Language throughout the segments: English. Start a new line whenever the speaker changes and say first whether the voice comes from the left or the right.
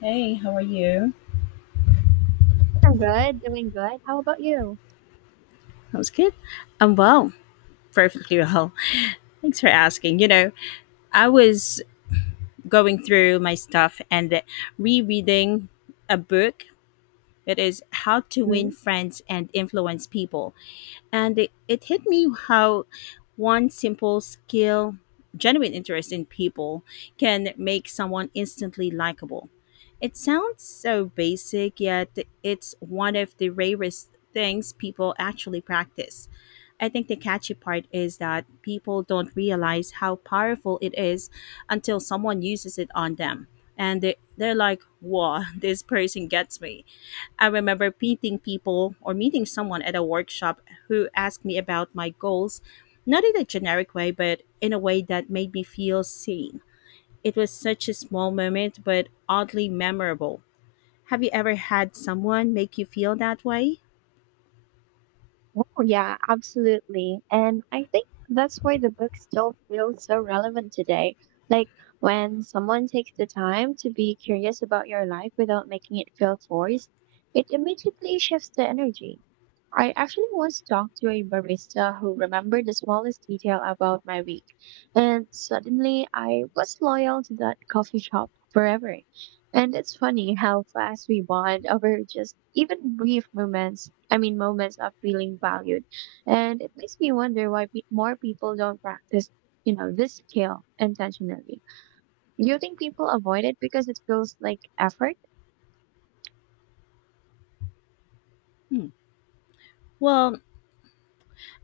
left: Hey, how are you?
right: I'm good, doing good. How about you?
left: That was good. I'm well, perfectly well. Thanks for asking. You know, I was going through my stuff and rereading a book. It is How to Win
right: Mhm.
left: Friends and Influence People. And it hit me how one simple skill, genuine interest in people, can make someone instantly likable. It sounds so basic, yet it's one of the rarest things people actually practice. I think the catchy part is that people don't realize how powerful it is until someone uses it on them. And they're like, whoa, this person gets me. I remember meeting people or meeting someone at a workshop who asked me about my goals, not in a generic way, but in a way that made me feel seen. It was such a small moment, but oddly memorable. Have you ever had someone make you feel that way?
right: Oh, yeah, absolutely. And I think that's why the book still feels so relevant today. Like when someone takes the time to be curious about your life without making it feel forced, it immediately shifts the energy. I actually once talked to a barista who remembered the smallest detail about my week, and suddenly I was loyal to that coffee shop forever. And it's funny how fast we bond over just even brief moments. I mean, moments of feeling valued. And it makes me wonder why more people don't practice, this skill intentionally. Do you think people avoid it because it feels like effort?
left: Hmm. Well,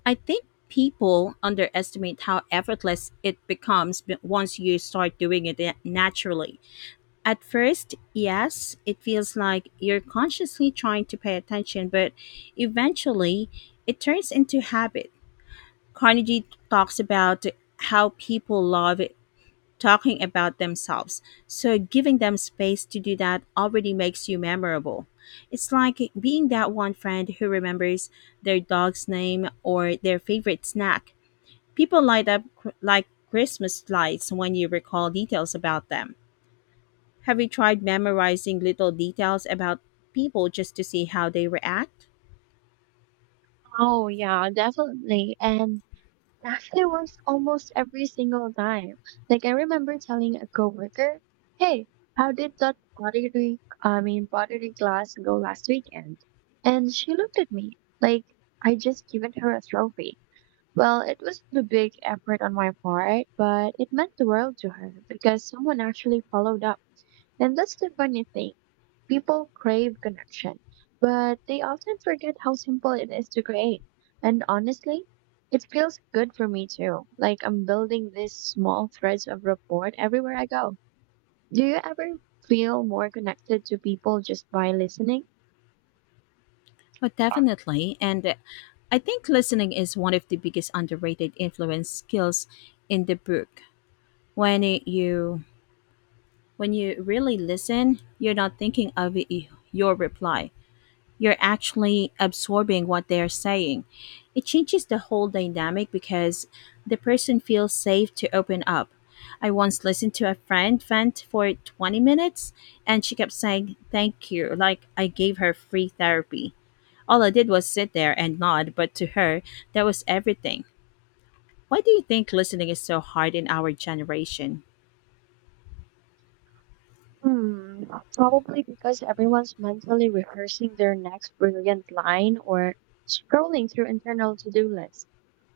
left: I think people underestimate how effortless it becomes once you start doing it naturally. At first, yes, it feels like you're consciously trying to pay attention, but eventually it turns into habit. Carnegie talks about how people love talking about themselves, so giving them space to do that already makes you memorable. It's like being that one friend who remembers their dog's name or their favorite snack. People light up like Christmas lights when you recall details about them. Have you tried memorizing little details about people just to see how they react?
right: Oh, yeah, definitely. And it was almost every single time. Like I remember telling a coworker, "Hey, how did that pottery, I mean pottery class go last weekend?" And she looked at me like I just given her a trophy. Well, it was a big effort on my part, but it meant the world to her because someone actually followed up. And that's the funny thing. People crave connection, but they often forget how simple it is to create. And honestly, it feels good for me too. Like I'm building these small threads of rapport everywhere I go. Do you ever feel more connected to people just by listening?
left: Oh, definitely. And I think listening is one of the biggest underrated influence skills in the book. When it- you when you really listen, you're not thinking of your reply. You're actually absorbing what they're saying. It changes the whole dynamic because the person feels safe to open up. I once listened to a friend vent for 20 minutes and she kept saying, "Thank you," like I gave her free therapy. All I did was sit there and nod, but to her, that was everything. Why do you think listening is so hard in our generation?
right: Hmm, probably because everyone's mentally rehearsing their next brilliant line or scrolling through internal to-do lists.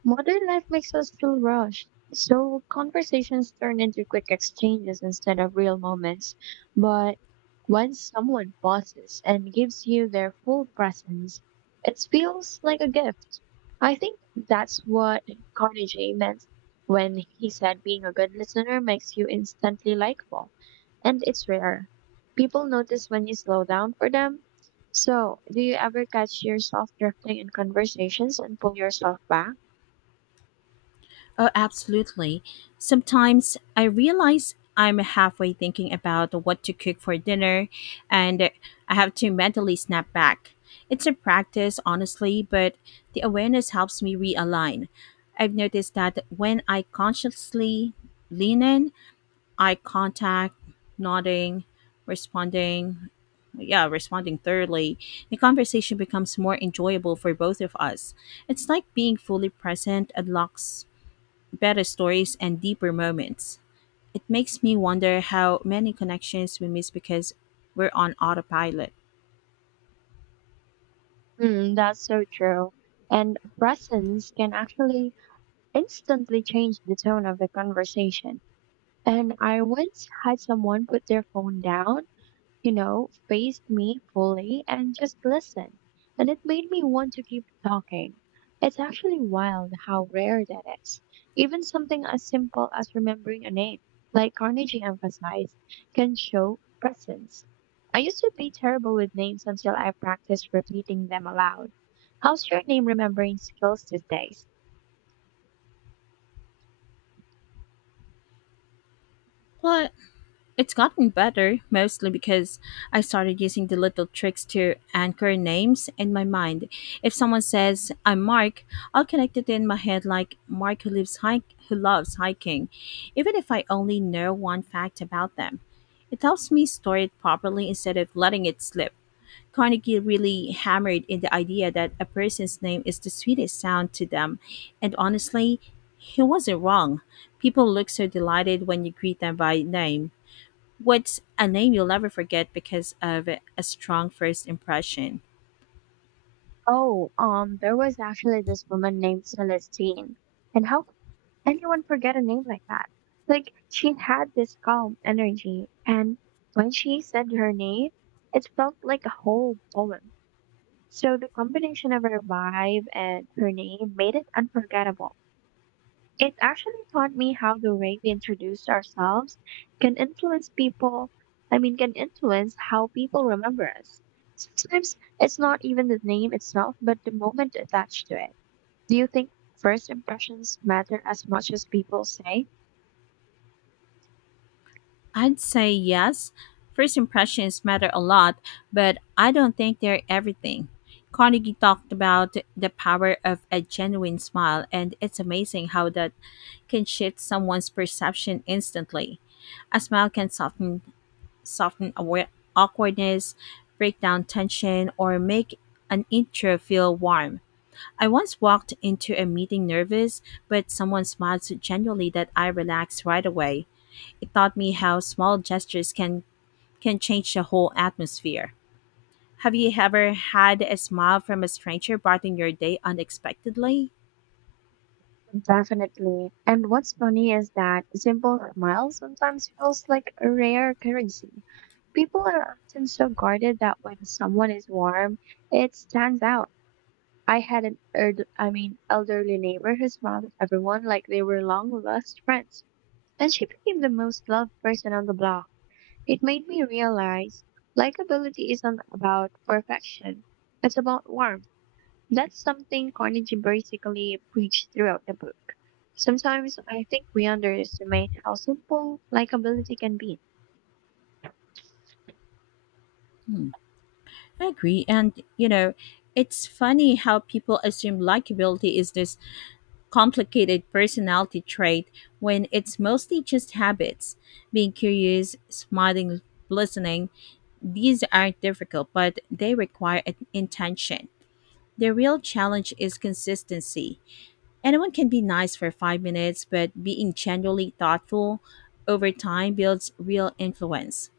right: Modern life makes us feel rushed, so conversations turn into quick exchanges instead of real moments. But when someone pauses and gives you their full presence, it feels like a gift. I think that's what Carnegie meant when he said being a good listener makes you instantly likable. And it's rare. People notice when you slow down for them. So, do you ever catch yourself drifting in conversations and pull yourself back?
left: Oh, absolutely. Sometimes I realize I'm halfway thinking about what to cook for dinner and I have to mentally snap back. It's a practice, honestly, but the awareness helps me realign. I've noticed that when I consciously lean in, eye contact, nodding, responding, yeah, responding thoroughly, the conversation becomes more enjoyable for both of us. It's like being fully present unlocks better stories and deeper moments. It makes me wonder how many connections we miss because we're on autopilot.
right: Hmm, that's so true. And presence can actually instantly change the tone of the conversation. And I once had someone put their phone down, faced me fully and just listened. And it made me want to keep talking. It's actually wild how rare that is. Even something as simple as remembering a name, like Carnegie emphasized, can show presence. I used to be terrible with names until I practiced repeating them aloud. How's your name remembering skills these days?
left: But it's gotten better, mostly because I started using the little tricks to anchor names in my mind. If someone says, "I'm Mark," I'll connect it in my head like Mark who, who loves hiking, even if I only know one fact about them. It helps me store it properly instead of letting it slip. Carnegie really hammered in the idea that a person's name is the sweetest sound to them, and honestly, he wasn't wrong. People look so delighted when you greet them by name. What's a name you'll never forget because of a strong first impression?
right: Oh, there was actually this woman named Celestine. And how could anyone forget a name like that? Like, she had this calm energy, and when she said her name, it felt like a whole poem. So the combination of her vibe and her name made it unforgettable. It actually taught me how the way we introduce ourselves can influence people, can influence how people remember us. Sometimes it's not even the name itself, but the moment attached to it. Do you think first impressions matter as much as people say?
left: I'd say yes. First impressions matter a lot, but I don't think they're everything. Carnegie talked about the power of a genuine smile, and it's amazing how that can shift someone's perception instantly. A smile can soften awkwardness, break down tension, or make an intro feel warm. I once walked into a meeting nervous, but someone smiled so genuinely that I relaxed right away. It taught me how small gestures can change the whole atmosphere. Have you ever had a smile from a stranger brighten your day unexpectedly?
right: Definitely. And what's funny is that simple smile sometimes feels like a rare currency. People are often so guarded that when someone is warm, it stands out. I had an elderly neighbor who smiled at everyone like they were long lost friends. And she became the most loved person on the block. It made me realize likability isn't about perfection. It's about warmth. That's something Carnegie basically preached throughout the book. Sometimes I think we underestimate how simple likability can be.
left: Hmm. I agree. And, you know, it's funny how people assume likability is this complicated personality trait when it's mostly just habits. Being curious, smiling, listening, these aren't difficult, but they require an intention. The real challenge is consistency. Anyone can be nice for 5 minutes, but being genuinely thoughtful over time builds real influence.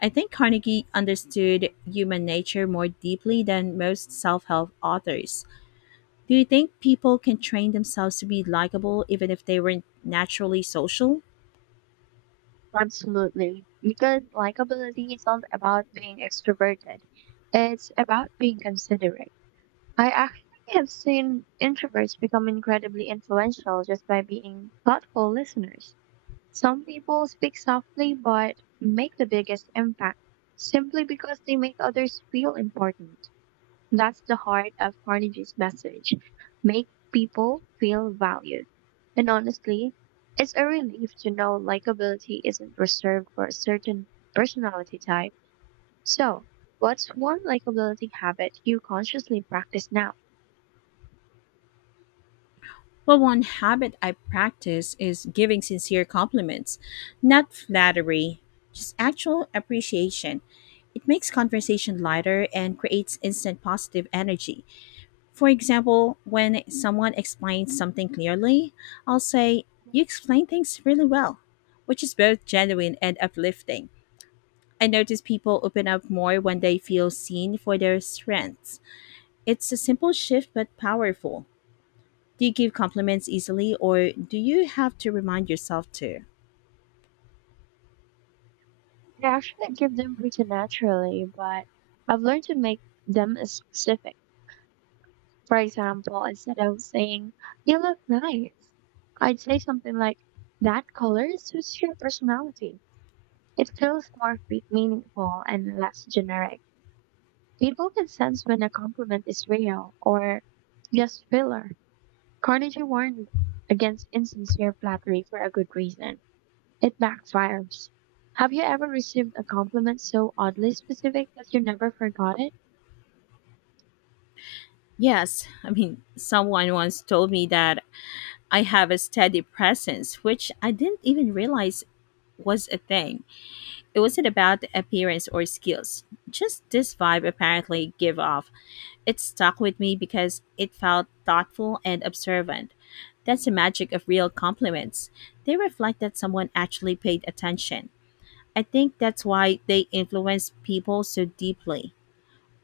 left: I think Carnegie understood human nature more deeply than most self help authors. Do you think people can train themselves to be likable even if they weren't naturally social?
right: Absolutely. Because likability isn't about being extroverted. It's about being considerate. I actually have seen introverts become incredibly influential just by being thoughtful listeners. Some people speak softly but make the biggest impact simply because they make others feel important. That's the heart of Carnegie's message: make people feel valued. And honestly, it's a relief to know likability isn't reserved for a certain personality type. So, what's one likability habit you consciously practice now?
left: Well, one habit I practice is giving sincere compliments, not flattery, just actual appreciation. It makes conversation lighter and creates instant positive energy. For example, when someone explains something clearly, I'll say, "You explain things really well," which is both genuine and uplifting. I notice people open up more when they feel seen for their strengths. It's a simple shift but powerful. Do you give compliments easily or do you have to remind yourself to?
right: Like, I actually give them pretty naturally, but I've learned to make them as specific. For example, instead of saying, you look nice, I'd say something like, that color suits your personality. It feels more meaningful and less generic. People can sense when a compliment is real or just filler. Carnegie warned against insincere flattery for a good reason. It backfires. Have you ever received a compliment so oddly specific that you never forgot it?
left: Yes, I mean, someone once told me that I have a steady presence, which I didn't even realize was a thing. It wasn't about the appearance or skills, just this vibe apparently give off. It stuck with me because it felt thoughtful and observant. That's the magic of real compliments. They reflect that someone actually paid attention. I think that's why they influence people so deeply.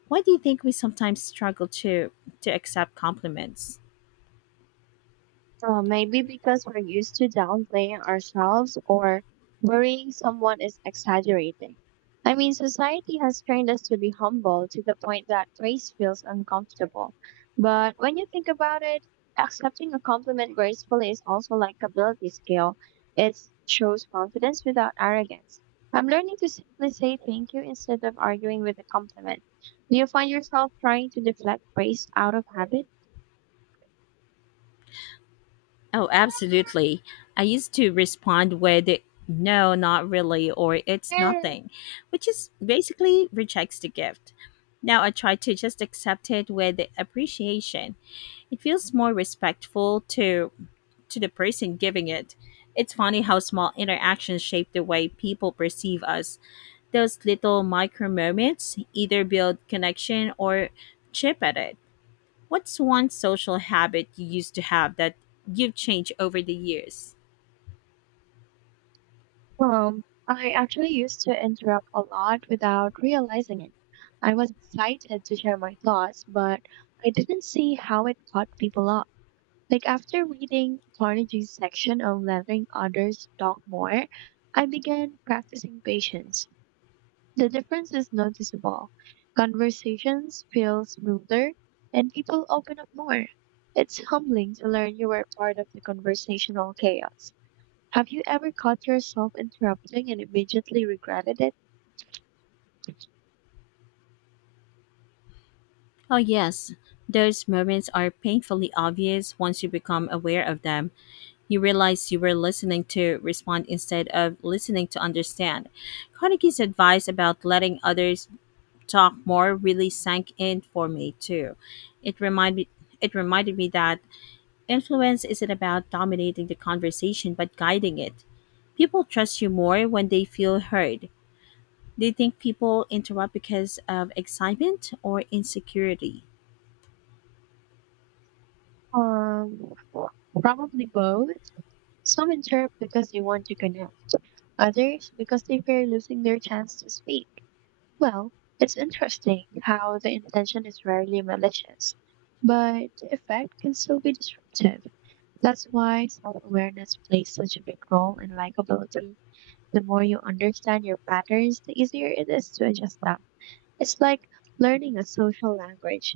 left: Why do you think we sometimes struggle to accept compliments?
right: Maybe because we're used to downplaying ourselves or worrying someone is exaggerating. I mean, society has trained us to be humble to the point that praise feels uncomfortable. But when you think about it, accepting a compliment gracefully is also like a ability skill. It shows confidence without arrogance. I'm learning to simply say thank you instead of arguing with a compliment. Do you find yourself trying to deflect praise out of habit?
left: Oh, absolutely. I used to respond with "no, not really," or "it's nothing," which is basically rejects the gift. Now I try to just accept it with appreciation. It feels more respectful to the person giving it. It's funny how small interactions shape the way people perceive us. Those little micro moments either build connection or chip at it. What's one social habit you used to have that you've changed over the years?
right: I actually used to interrupt a lot without realizing it. I was excited to share my thoughts, but I didn't see how it caught people off. Like after reading Carnegie's section on letting others talk more, I began practicing patience. The difference is noticeable. Conversations feel smoother and people open up more. It's humbling to learn you were part of the conversational chaos. Have you ever caught yourself interrupting and immediately regretted it?
left: Oh, yes. Those moments are painfully obvious once you become aware of them. You realize you were listening to respond instead of listening to understand. Carnegie's advice about letting others talk more really sank in for me too. It reminded it reminded me that influence isn't about dominating the conversation but guiding it. People trust you more when they feel heard. Do you think people interrupt because of excitement or insecurity?
right: Um, Probably both. Some interrupt because they want to connect, others because they fear losing their chance to speak. Well, it's interesting how the intention is rarely malicious, but the effect can still be disruptive. That's why self awareness plays such a big role in likability. The more you understand your patterns, the easier it is to adjust them. It's like learning a social language.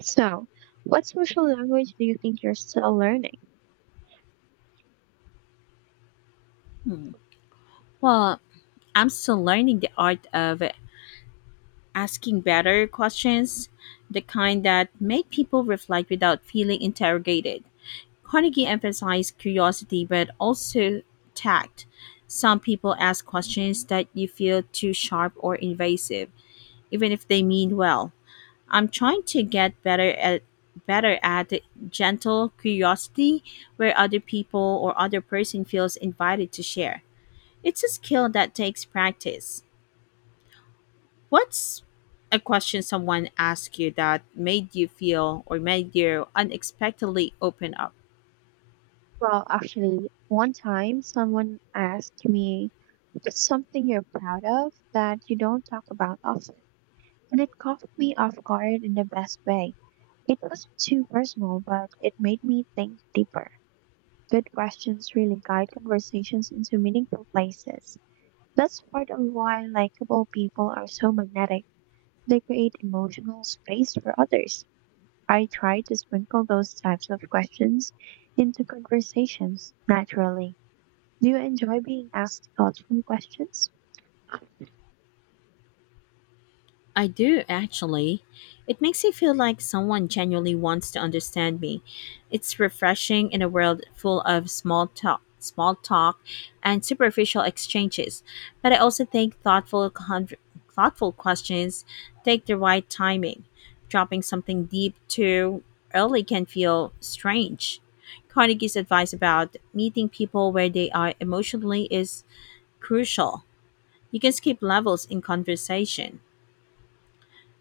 right: So, what social language do you think you're still learning?
left: Hmm. Well, I'm still learning the art of asking better questions, the kind that make people reflect without feeling interrogated. Carnegie emphasized curiosity but also tact. Some people ask questions that you feel too sharp or invasive, even if they mean well. I'm trying to get better at gentle curiosity where other people or other person feels invited to share. It's a skill that takes practice. What's a question someone asked you that made you feel or made you unexpectedly open up?
right: Well, actually, one time someone asked me, "What's something you're proud of that you don't talk about often," and it caught me off guard in the best way. It was too personal, but it made me think deeper. Good questions really guide conversations into meaningful places. That's part of why likable people are so magnetic. They create emotional space for others. I try to sprinkle those types of questions into conversations naturally. Do you enjoy being asked thoughtful questions?
left: I do actually. It makes me feel like someone genuinely wants to understand me. It's refreshing in a world full of small talk and superficial exchanges. But I also think thoughtful questions take the right timing. Dropping something deep too early can feel strange. Carnegie's advice about meeting people where they are emotionally is crucial. You can skip levels in conversation.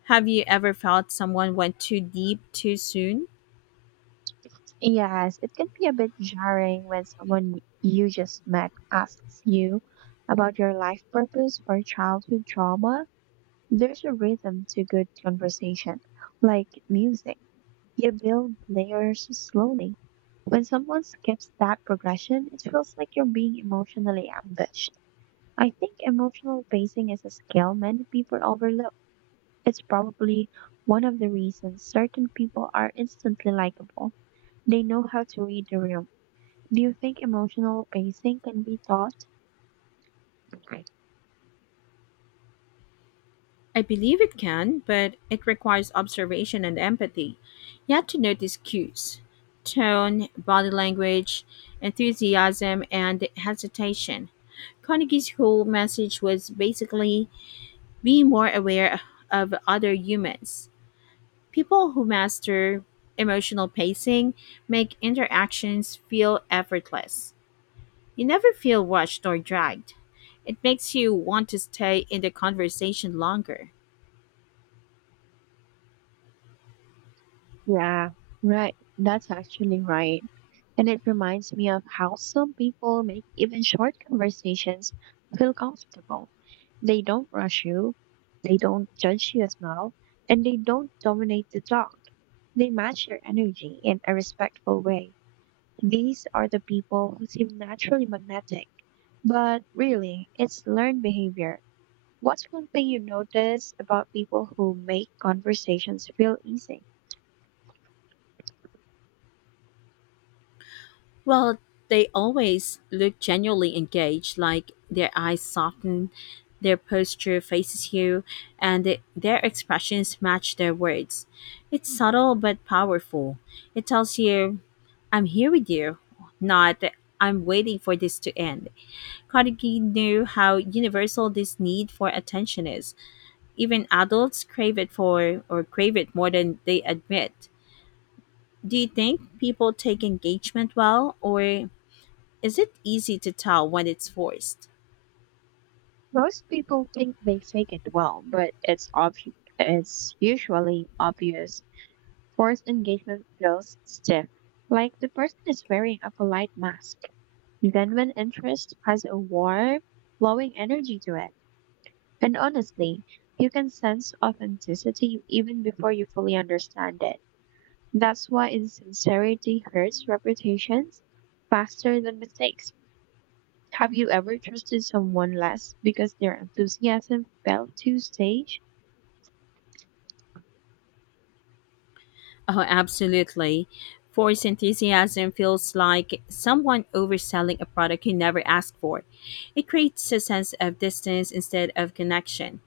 left: Have you ever felt someone went too deep too soon?
right: Yes, it can be a bit jarring when someone you just met asks you about your life purpose or childhood trauma. There's a rhythm to good conversation, like music. You build layers slowly. When someone skips that progression, it feels like you're being emotionally ambushed. I think emotional pacing is a skill many people overlook. It's probably one of the reasons certain people are instantly likable. They know how to read the room. Do you think emotional pacing can be taught?
left: I believe it can, but it requires observation and empathy. You have to notice cues: tone, body language, enthusiasm, and hesitation. Carnegie's whole message was basically be more aware of other humans. People who master emotional pacing make interactions feel effortless. You never feel watched or dragged. It makes you want to stay in the conversation longer.
right: Yeah, right. That's actually right. And it reminds me of how some people make even short conversations feel comfortable. They don't rush you, they don't judge you as well, and they don't dominate the talk. They match your energy in a respectful way. These are the people who seem naturally magnetic. But really, it's learned behavior. What's one thing you notice about people who make conversations feel easy?
left: Well, they always look genuinely engaged, like their eyes soften, their posture faces you, and their expressions match their words. It's subtle but powerful. It tells you, "I'm here with you," not "I'm waiting for this to end." Carnegie knew how universal this need for attention is. Even adults crave it more than they admit. Do you think people take engagement well, or is it easy to tell when it's forced?
right: Most people think they fake it well, but it's usually obvious. Forced engagement feels stiff, like the person is wearing a polite mask. Genuine interest has a warm, flowing energy to it. And honestly, you can sense authenticity even before you fully understand it. That's why insincerity hurts reputations faster than mistakes. Have you ever trusted someone less because their enthusiasm fell too stage?
left: Oh, absolutely. Forced enthusiasm feels like someone overselling a product you never asked for. It creates a sense of distance instead of connection.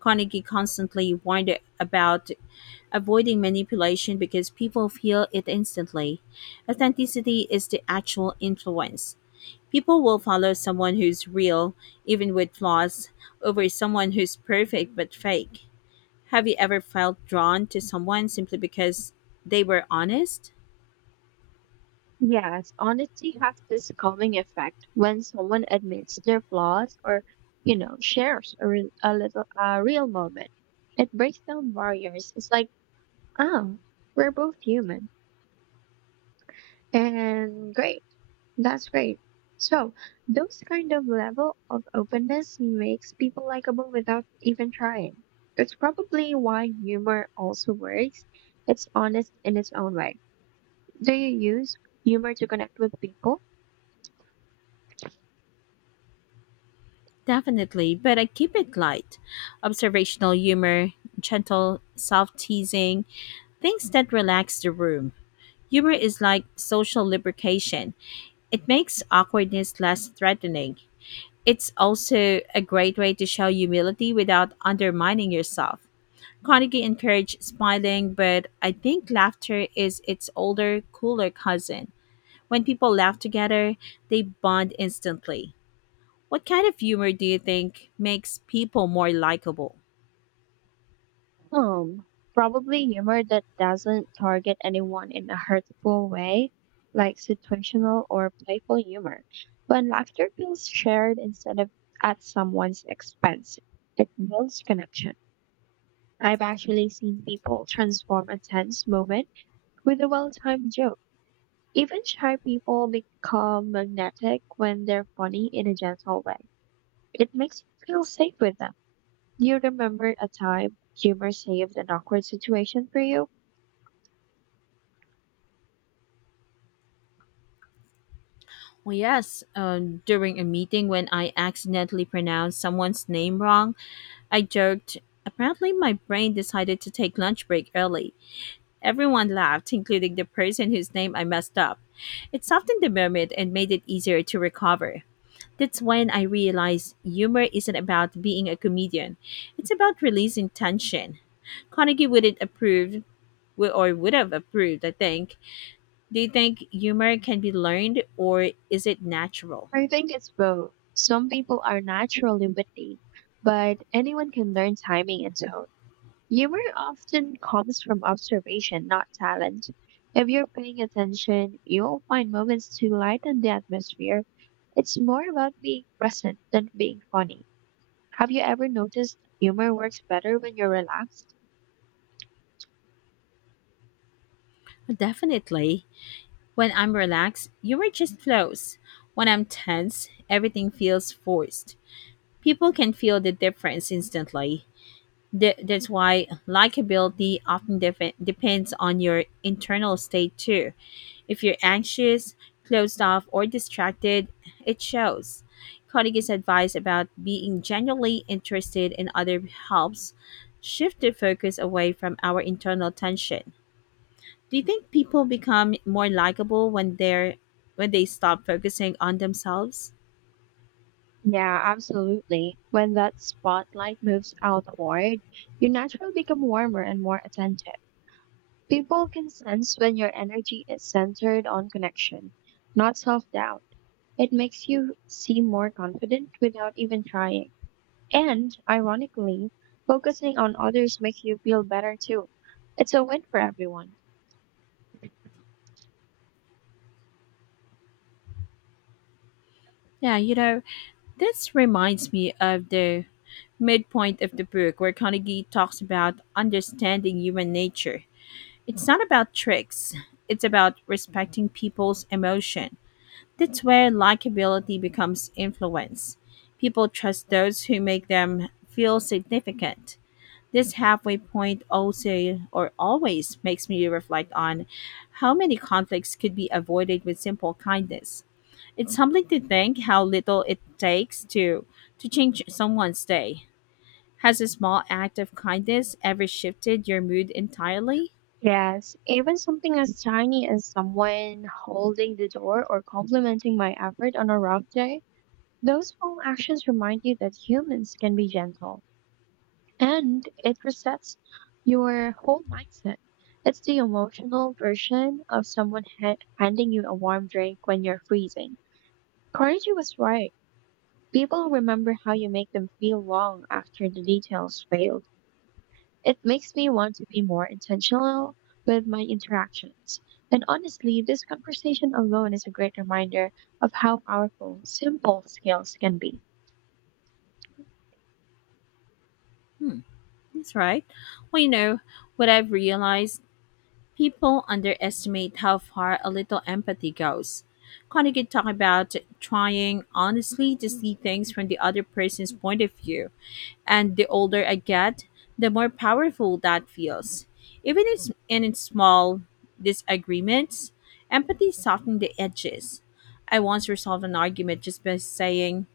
left: Carnegie constantly warned about avoiding manipulation because people feel it instantly. Authenticity is the actual influence. People will follow someone who's real, even with flaws, over someone who's perfect but fake. Have you ever felt drawn to someone simply because they were honest?
right: Yes, honesty has this calming effect when someone admits their flaws or, shares a little a real moment. It breaks down barriers. It's like, oh, we're both human and great. That's great. So, those kind of level of openness makes people likable without even trying. That's probably why humor also works. It's honest in its own way. Do you use humor to connect with people?
left: Definitely, but I keep it light. Observational humor, gentle self teasing, things that relax the room. Humor is like social lubrication, it makes awkwardness less threatening. It's also a great way to show humility without undermining yourself. Carnegie encouraged smiling, but I think laughter is its older, cooler cousin. When people laugh together, they bond instantly. What kind of humor do you think makes people more likable?
right: Hmm. Probably humor that doesn't target anyone in a hurtful way, like situational or playful humor. When laughter feels shared instead of at someone's expense, it builds connection. I've actually seen people transform a tense moment with a well timed joke. Even shy people become magnetic when they're funny in a gentle way. It makes you feel safe with them. Do you remember a time humor saved an awkward situation for you?
left: Well, yes, during a meeting when I accidentally pronounced someone's name wrong, I joked, "apparently, my brain decided to take lunch break early." Everyone laughed, including the person whose name I messed up. It softened the moment and made it easier to recover. That's when I realized humor isn't about being a comedian. It's about releasing tension. Carnegie wouldn't approve or would have approved, I think. Do you think humor can be learned or is it natural?
right: I think it's both. Some people are naturally witty, but anyone can learn timing and tone. Humor often comes from observation, not talent. If you're paying attention, you'll find moments to lighten the atmosphere. It's more about being present than being funny. Have you ever noticed humor works better when you're relaxed?
left: Definitely. When I'm relaxed, humor just flows. When I'm tense, everything feels forced. People can feel the difference instantly. That's why likability often depends on your internal state too. If you're anxious, closed off, or distracted, it shows. Carnegie's advice about being genuinely interested in other helps shift the focus away from our internal tension. Do you think people become more likable when they stop focusing on themselves?
right: Yeah, absolutely. When that spotlight moves outward, you naturally become warmer and more attentive. People can sense when your energy is centered on connection, not self doubt. It makes you seem more confident without even trying. And ironically, focusing on others makes you feel better too. It's a win for everyone.
left: Yeah, you know, this reminds me of the midpoint of the book where Carnegie talks about understanding human nature. It's not about tricks, it's about respecting people's emotion. That's where likability becomes influence. People trust those who make them feel significant. This halfway point also or always makes me reflect on how many conflicts could be avoided with simple kindness. It's humbling to think how little it takes to change someone's day. Has a small act of kindness ever shifted your mood entirely?
right: Yes, even something as tiny as someone holding the door or complimenting my effort on a rough day, those small actions remind you that humans can be gentle, and it resets your whole mindset. It's the emotional version of someone handing you a warm drink when you're freezing. Carnegie was right. People remember how you make them feel long after the details failed. It makes me want to be more intentional with my interactions. And honestly, this conversation alone is a great reminder of how powerful simple skills can be.
left: Hmm, that's right. Well, you know, what I've realized, people underestimate how far a little empathy goes. Connie could talk about trying honestly to see things from the other person's point of view, and the older I get, the more powerful that feels. Even in, in its small disagreements, empathy softens the edges. I once resolved an argument just by saying,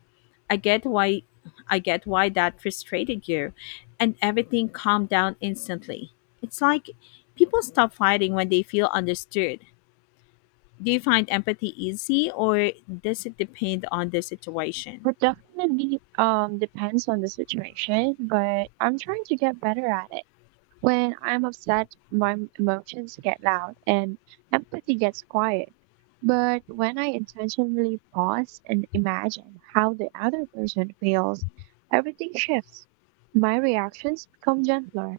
left: I get why I get why that frustrated you, and everything calmed down instantly. It's like people stop fighting when they feel understood. Do you find empathy easy or does it depend on the situation?
right: It definitely depends on the situation, but I'm trying to get better at it. When I'm upset, my emotions get loud and empathy gets quiet. But when I intentionally pause and imagine how the other person feels, everything shifts. My reactions become gentler.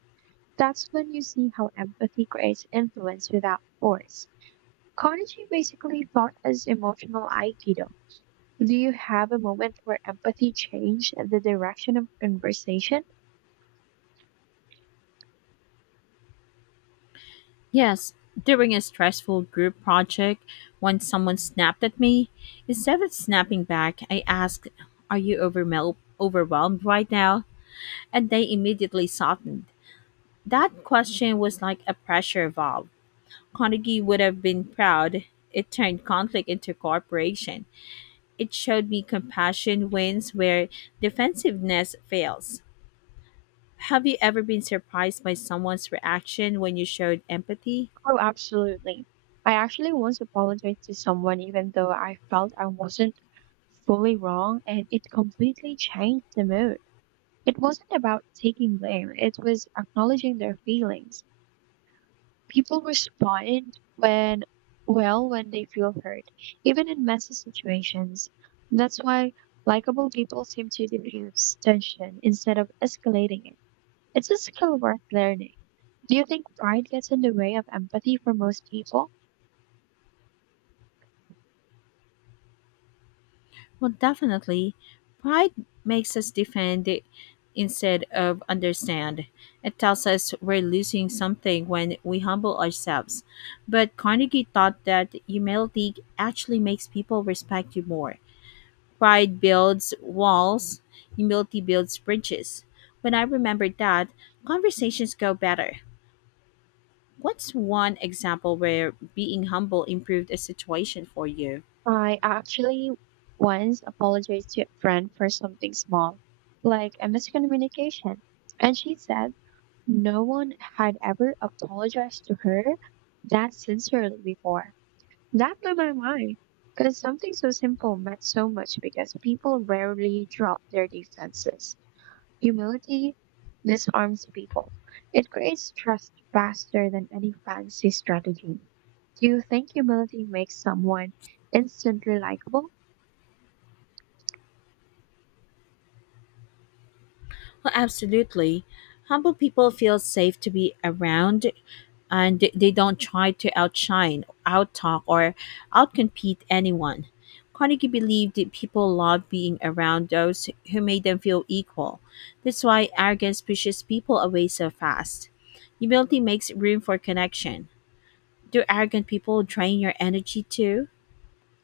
right: That's when you see how empathy creates influence without force. Konichi basically taught us emotional aikido. Do you have a moment where empathy changed the direction of a conversation?
left: Yes, during a stressful group project, when someone snapped at me, instead of snapping back, I asked, "Are you overwhelmed right now?" and they immediately softened. That question was like a pressure valve. Carnegie would have been proud. It turned conflict into cooperation. It showed me compassion wins where defensiveness fails. Have you ever been surprised by someone's reaction when you showed empathy?
right: Oh, absolutely. I actually once apologized to someone, even though I felt I wasn't fully wrong, and it completely changed the mood. It wasn't about taking blame, it was acknowledging their feelings. People respond when, well, when they feel hurt, even in messy situations. That's why likable people seem to diffuse tension instead of escalating it. It's a skill worth learning. Do you think pride gets in the way of empathy for most people?
left: Well, definitely. Pride makes us defend it instead of understand. It tells us we're losing something when we humble ourselves. But Carnegie thought that humility actually makes people respect you more. Pride builds walls, humility builds bridges. When I remember that, conversations go better. What's one example where being humble improved a situation for you?
right: I actually once apologized to a friend for something small, like a miscommunication. And she said no one had ever apologized to her that sincerely before. That blew my mind. Because something so simple meant so much because people rarely drop their defenses. Humility disarms people. It creates trust faster than any fancy strategy. Do you think humility makes someone instantly likable?
left: Well, absolutely. Humble people feel safe to be around and they don't try to outshine, outtalk, or outcompete anyone. Carnegie believed that people loved being around those who made them feel equal. That's why arrogance pushes people away so fast. Humility makes room for connection. Do arrogant people drain your energy too?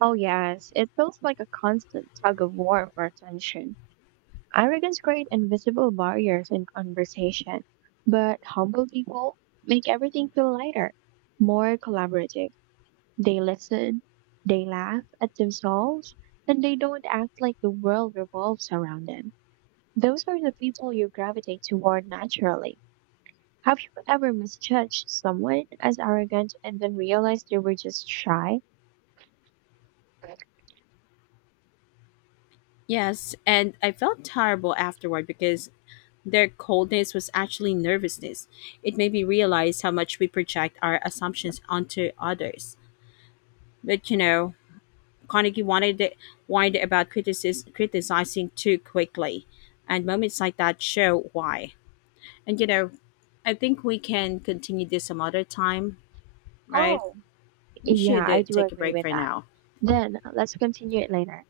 right: Oh, yes. It feels like a constant tug of war for attention. Arrogance creates invisible barriers in conversation, but humble people make everything feel lighter, more collaborative. They listen, they laugh at themselves, and they don't act like the world revolves around them. Those are the people you gravitate toward naturally. Have you ever misjudged someone as arrogant and then realized they were just shy?
left: Yes, and I felt terrible afterward because their coldness was actually nervousness. It made me realize how much we project our assumptions onto others. But you know, Carnegie wanted it, whined about criticizing too quickly, and moments like that show why. And you know, I think we can continue this some other time, right?
right: Oh,
left: We
right: yeah,
left: should
right: I do
left: take a
right: agree
left: break
right: with
left: for
right: that.
left: now.
right: Then let's continue it later.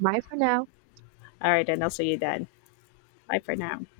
right: Bye for now.
left: All right, then I'll see you then. Bye for now.